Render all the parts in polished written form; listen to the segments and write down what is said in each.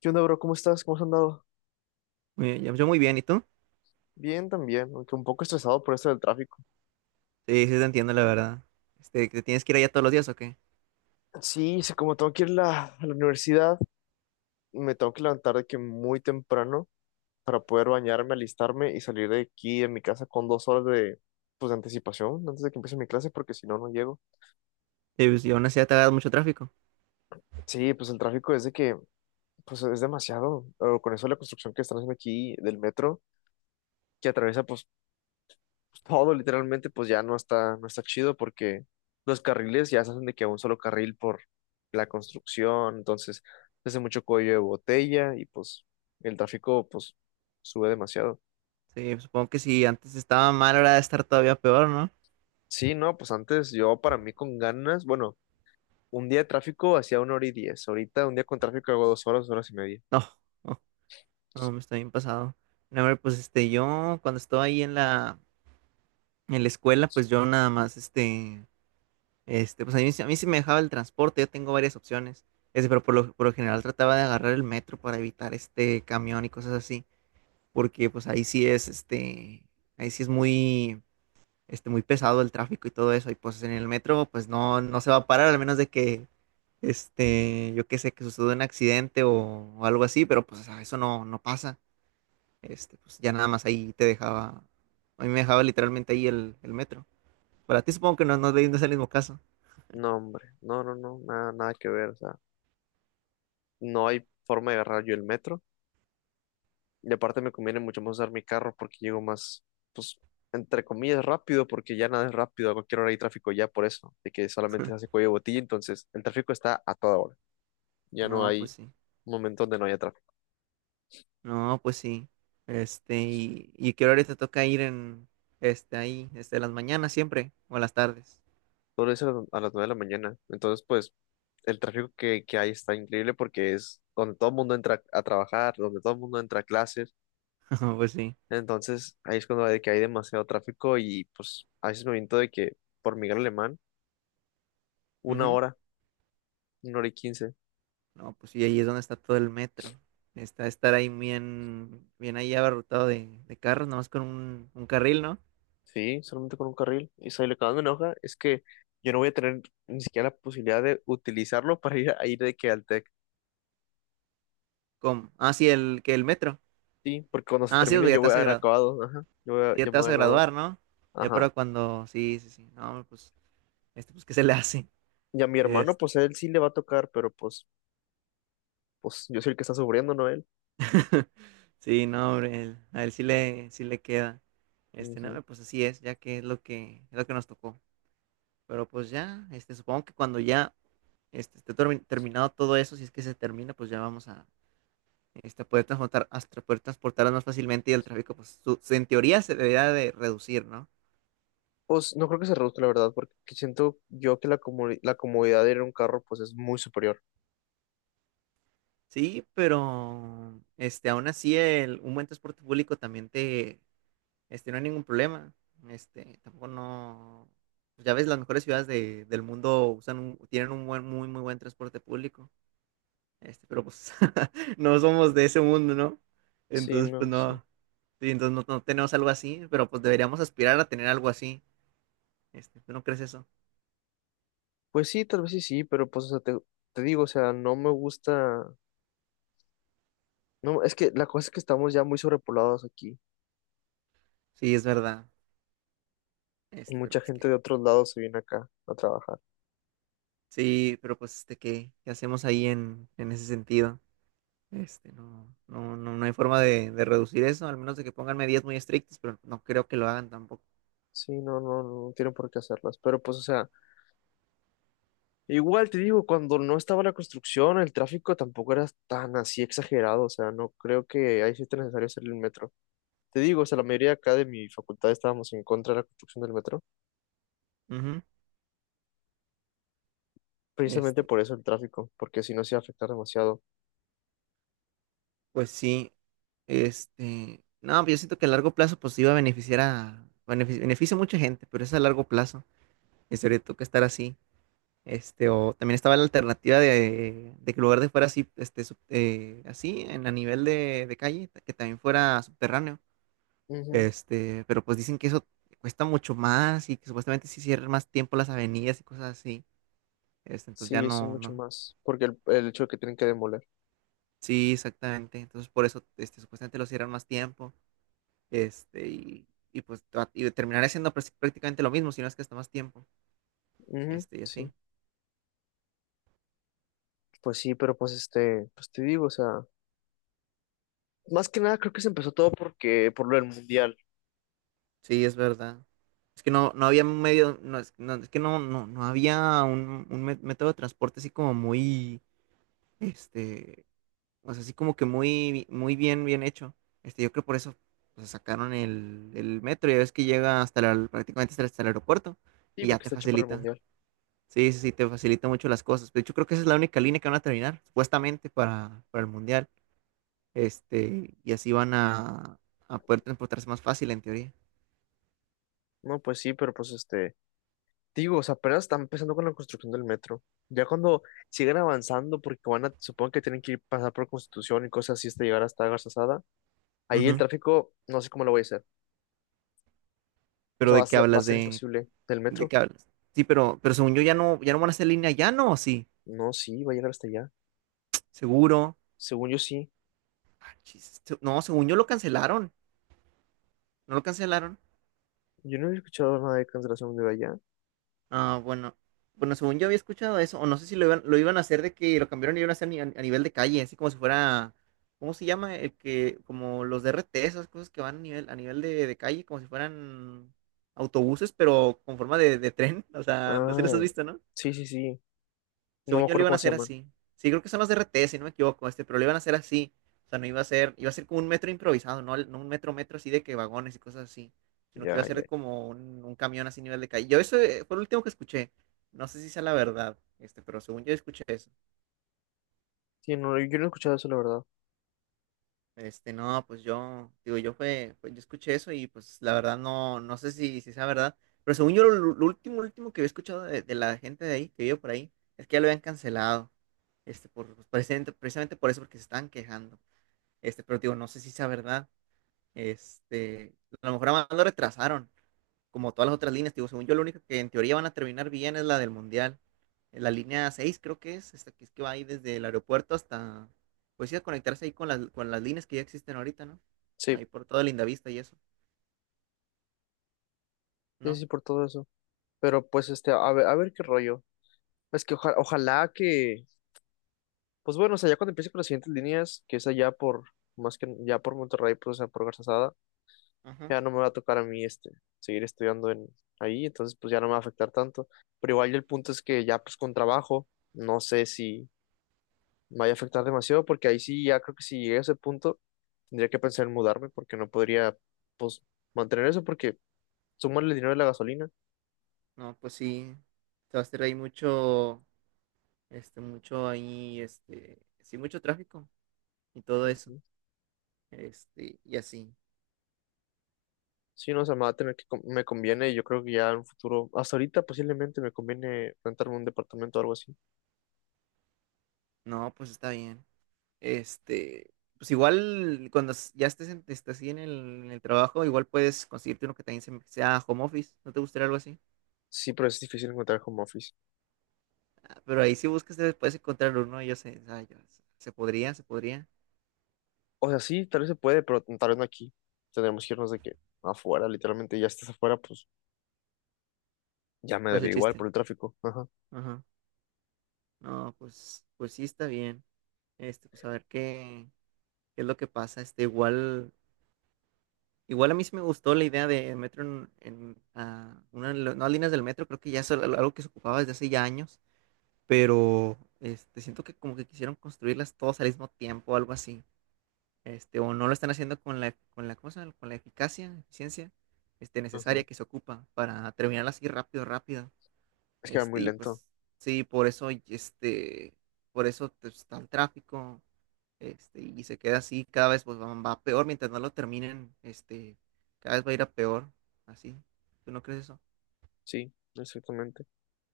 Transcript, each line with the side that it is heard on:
left: ¿Qué onda, bro? ¿Cómo estás? ¿Cómo has andado?
right: Muy bien, yo muy bien, ¿y tú?
left: Bien también, aunque un poco estresado por esto del tráfico.
right: Sí, sí te entiendo, la verdad. Este, ¿que tienes que ir allá todos los días o qué?
left: Sí, sí, como tengo que ir a la universidad, me tengo que levantar de que muy temprano para poder bañarme, alistarme y salir de aquí de mi casa con dos horas de, pues, de anticipación antes de que empiece mi clase, porque si no, no llego.
right: Sí, pues, y aún así ya te hagas mucho tráfico.
left: Sí, pues el tráfico es pues es demasiado. O con eso la construcción que están haciendo aquí del metro, que atraviesa, pues, todo literalmente, pues ya no está chido porque los carriles ya se hacen de que un solo carril por la construcción, entonces se hace mucho cuello de botella y pues el tráfico pues sube demasiado.
right: Sí, pues, supongo que si antes estaba mal, ahora debe estar todavía peor, ¿no?
left: Sí, no, pues antes yo para mí con ganas, bueno, un día de tráfico hacía una hora y diez, ahorita un día con tráfico hago dos horas y media.
right: No, no, no, me está bien pasado. No, hombre, pues yo cuando estaba ahí en la escuela, pues yo nada más, pues a mí, a mí sí me dejaba el transporte, yo tengo varias opciones. Ese, pero por lo general trataba de agarrar el metro para evitar este camión y cosas así. Porque pues ahí sí es, ahí sí es muy muy pesado el tráfico y todo eso, y pues en el metro, pues no, no se va a parar, al menos de que, yo qué sé, que suceda un accidente o algo así, pero pues o sea, eso no, no pasa, pues ya nada más ahí te dejaba, a mí me dejaba literalmente ahí el metro. Para ti supongo que no, no, no es el mismo caso.
left: No, hombre, no, no, no, nada, nada que ver, o sea, no hay forma de agarrar yo el metro. Y aparte me conviene mucho más usar mi carro porque llego más, pues, entre comillas, rápido, porque ya nada es rápido, a cualquier hora hay tráfico ya por eso, de que solamente se hace cuello de botella, entonces el tráfico está a toda hora, ya no
right: No, pues
left: hay
right: sí,
left: un momento donde no haya tráfico.
right: no, pues sí, y que ahora te toca ir en, ahí, las mañanas siempre, o a las tardes,
left: Todo eso a las nueve de la mañana, entonces pues el tráfico que hay está increíble porque es donde todo el mundo entra a trabajar, donde todo el mundo entra a clases,
right: pues sí.
left: entonces ahí es cuando de que hay demasiado tráfico y pues a veces me aviento de que por Miguel Alemán, una
right: Ujú.
left: hora, una hora y quince.
right: No, pues sí, ahí es donde está todo el metro. Está estar ahí bien, bien ahí abarrotado de carros, nomás con un carril, ¿no?
left: Sí, solamente con un carril. Y si lo que más me enoja es que yo no voy a tener ni siquiera la posibilidad de utilizarlo para ir de que al TEC.
right: Como, ah, sí, el, que el metro.
left: Sí, porque cuando se
right: Ah, sí, pues
left: termine
right: ya
left: yo
right: te
left: voy a
right: vas a
left: haber
right: graduar,
left: acabado. Ajá.
right: ya
left: Ya me
right: te vas
left: voy a
right: a
left: graduar.
right: graduar, ¿no? Ya,
left: Ajá.
right: pero cuando, sí, sí, sí, no, pues, pues, ¿qué se le hace?
left: Y a mi hermano,
right: Este,
left: pues a él sí le va a tocar, pero pues, pues yo soy el que está sufriendo, ¿no él?
right: sí, no, hombre, a él sí le queda.
left: Ujú.
right: No, pues así es, ya que es lo que, es lo que nos tocó. Pero pues ya, supongo que cuando ya, esté terminado todo eso, si es que se termina, pues ya vamos a poder transportar, hasta poder transportarlas más fácilmente y el tráfico, pues en teoría se debería de reducir, ¿no?
left: Pues no creo que se reduzca, la verdad, porque siento yo la comodidad de ir en un carro, pues es muy superior.
right: Sí, pero aún así el, un buen transporte público también te, no hay ningún problema. Tampoco no, pues ya ves, las mejores ciudades del mundo usan tienen un buen, muy, muy buen transporte público. Pero pues no somos de ese mundo, ¿no?
left: Sí,
right: Entonces, pues
left: no, sí.
right: no, sí, entonces no, no tenemos algo así, pero pues deberíamos aspirar a tener algo así. ¿Tú no crees eso?
left: Pues sí, tal vez sí, sí, pero pues, o sea, te digo, o sea, no me gusta. No, es que la cosa es que estamos ya muy sobrepoblados aquí.
right: Sí, es verdad.
left: Y
right: Pero
left: mucha
right: pues
left: gente
right: qué.
left: de otros lados se viene acá a trabajar.
right: Sí, pero pues ¿qué, qué hacemos ahí en ese sentido? No, no, no, no hay forma de reducir eso, al menos de que pongan medidas muy estrictas, pero no creo que lo hagan tampoco.
left: Sí, no, no, no tienen por qué hacerlas. Pero pues, o sea, igual te digo, cuando no estaba la construcción, el tráfico tampoco era tan así exagerado. O sea, no creo que ahí sí esté necesario hacer el metro. Te digo, o sea, la mayoría acá de mi facultad estábamos en contra de la construcción del metro,
right: Ujú.
left: precisamente
right: Este,
left: por eso el tráfico, porque si no se iba a afectar demasiado.
right: pues sí, no, pero yo siento que a largo plazo pues iba a beneficiar a, beneficia a mucha gente, pero es a largo plazo, y sobre todo que estar así. O también estaba la alternativa de que el lugar de fuera así, así, en a nivel de calle, que también fuera subterráneo.
left: Ujú.
right: Pero pues dicen que eso cuesta mucho más y que supuestamente sí cierran más tiempo las avenidas y cosas así. Entonces ya
left: Sí, eso es
right: no,
left: mucho
right: no.
left: más, porque el hecho de que tienen que demoler.
right: Sí, exactamente. Entonces por eso, supuestamente lo cierran más tiempo. Y pues y terminaré siendo prácticamente lo mismo, si no es que hasta más tiempo.
left: Ujú.
right: Y
left: Sí,
right: así.
left: pues sí, pero pues este, pues te digo, o sea, más que nada creo que se empezó todo porque por lo del mundial.
right: Sí, es verdad. Es que no, no había un medio, no, es, no, es que no, no, no había un método de transporte así como muy, este, o sea, así como que muy, muy bien, bien hecho. Yo creo por eso pues, sacaron el metro. Ya ves que llega hasta prácticamente hasta, hasta el aeropuerto
left: Sí,
right: y ya
left: porque
right: te
left: está hecho para el
right: facilita.
left: mundial.
right: Sí, sí, sí, te facilita mucho las cosas. De hecho, creo que esa es la única línea que van a terminar, supuestamente, para el mundial. Y así van a poder transportarse más fácil, en teoría.
left: No, pues sí, pero pues este, digo, o sea, apenas están empezando con la construcción del metro. Ya cuando sigan avanzando, porque van a, supongo que tienen que ir pasar por Constitución y cosas así hasta llegar hasta Garzasada, ahí el
right: Ujú.
left: tráfico, no sé cómo lo voy a hacer. O
right: Pero
left: sea,
right: ¿de qué
left: va a
right: hablas?
left: ser imposible. ¿Del
right: De
left: metro?
right: qué hablas? Sí, pero según yo ya no, ya no van a hacer línea, ya no, ¿o sí?
left: No, sí, va a llegar hasta allá.
right: Seguro.
left: Según yo sí.
right: Ah, chis, no, según yo lo cancelaron. ¿No lo cancelaron?
left: Yo no he escuchado nada de cancelación de allá.
right: Ah, bueno. Bueno, según yo había escuchado eso, o no sé si lo iban, lo iban a hacer de que lo cambiaron y iban a hacer a, nivel de calle, así como si fuera, ¿cómo se llama? El que, como los DRT, esas cosas que van a nivel de calle, como si fueran autobuses, pero con forma de tren. O sea, no sé si los
left: Ah,
right: has visto, ¿no?
left: sí, sí, sí. No me
right: Según yo lo
left: acuerdo
right: iban a
left: cómo se
right: hacer
left: llaman.
right: así. Sí, creo que son los RT, si no me equivoco, pero lo iban a hacer así. O sea, no iba a ser, iba a ser como un metro improvisado, no, no un metro metro así de que vagones y cosas así, sino que iba
left: Ya,
right: a
left: ya.
right: ser como un camión así nivel de calle. Yo eso fue lo último que escuché. No sé si sea la verdad, pero según yo escuché eso.
left: Sí, no, yo no he escuchado eso, la verdad.
right: No, pues yo, digo, yo fue, yo escuché eso y pues la verdad no, no sé si, si sea verdad, pero según yo lo último, último que había escuchado de la gente de ahí, que vive por ahí, es que ya lo habían cancelado, por, pues, precisamente, precisamente por eso, porque se estaban quejando, pero digo, no sé si sea verdad, este, a lo mejor nada más lo retrasaron, como todas las otras líneas, digo, según yo, la única que en teoría van a terminar bien es la del Mundial. En la línea 6, creo que es, esta que es que va ahí desde el aeropuerto hasta, pues sí, a conectarse ahí con las líneas que ya existen ahorita, ¿no? Ahí
left: Sí,
right: por toda Lindavista y eso,
left: sí,
right: ¿no?
left: sí, por todo eso. Pero pues este, a ver qué rollo. Es que ojalá que, pues bueno, o sea, ya cuando empiece con las siguientes líneas, que es allá por, más que ya por Monterrey, pues, o sea, por Garzasada,
right: Ajá.
left: ya no me va a tocar a mí, este, seguir estudiando en ahí, entonces, pues, ya no me va a afectar tanto. Pero igual el punto es que ya, pues, con trabajo, no sé si me vaya a afectar demasiado, porque ahí sí, ya creo que si llegué a ese punto, tendría que pensar en mudarme, porque no podría, pues, mantener eso, porque sumarle el dinero de la gasolina.
right: No, pues sí, se va a hacer ahí mucho, mucho ahí, sí, mucho tráfico y todo eso,
left: Ujú.
right: y así.
left: Sí, no, o sea, me va a tener me conviene y yo creo que ya en un futuro, hasta ahorita posiblemente me conviene rentarme un departamento o algo así.
right: No, pues está bien. Pues igual cuando ya estés, estés así en el trabajo, igual puedes conseguirte uno que también sea home office. ¿No te gustaría algo así?
left: Sí, pero es difícil encontrar home office.
right: Ah, pero ahí si buscas te puedes encontrar uno, y yo sé, ah, se podría, se podría.
left: O sea, sí, tal vez se puede, pero tal vez no aquí. Tendremos que irnos de que afuera, literalmente ya estás afuera, pues ya me
right: Pues
left: daría
right: el
left: igual por
right: chiste.
left: el tráfico. Ajá,
right: Ajá. No, pues, pues sí está bien. Pues a ver qué, qué es lo que pasa. Igual, igual a mí sí me gustó la idea de metro en, ah, una de las nuevas líneas del metro, creo que ya es algo que se ocupaba desde hace ya años, pero siento que como que quisieron construirlas todas al mismo tiempo o algo así. O no lo están haciendo con la cosa, con la eficacia, eficiencia,
left: ajá.
right: necesaria que se ocupa para terminarlas así rápido, rápido.
left: Es que va muy
right: Y
left: lento.
right: pues sí, por eso, y por eso pues, está el tráfico, y se queda así, cada vez pues va, va peor mientras no lo terminen, cada vez va a ir a peor, así. ¿Tú no crees eso?
left: Sí, exactamente.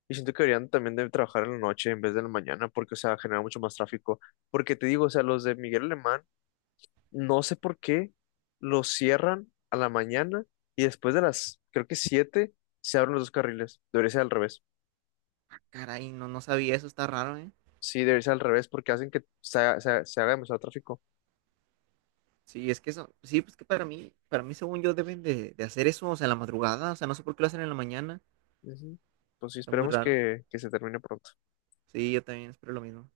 left: Y siento que deberían también de trabajar en la noche en vez de en la mañana, porque, o sea, genera mucho más tráfico. Porque te digo, o sea, los de Miguel Alemán, no sé por qué lo cierran a la mañana y después de las, creo que siete, se abren los dos carriles. Debería ser al revés.
right: Caray, no, no sabía eso, está raro, ¿eh?
left: Sí, debería ser al revés porque hacen que se, haga- se, haga se haga demasiado tráfico.
right: Sí, es que eso, sí, pues que para mí según yo deben de hacer eso, o sea, en la madrugada, o sea, no sé por qué lo hacen en la mañana,
left: Ujú. Pues sí,
right: está muy
left: esperemos
right: raro.
left: que se termine pronto.
right: Sí, yo también espero lo mismo.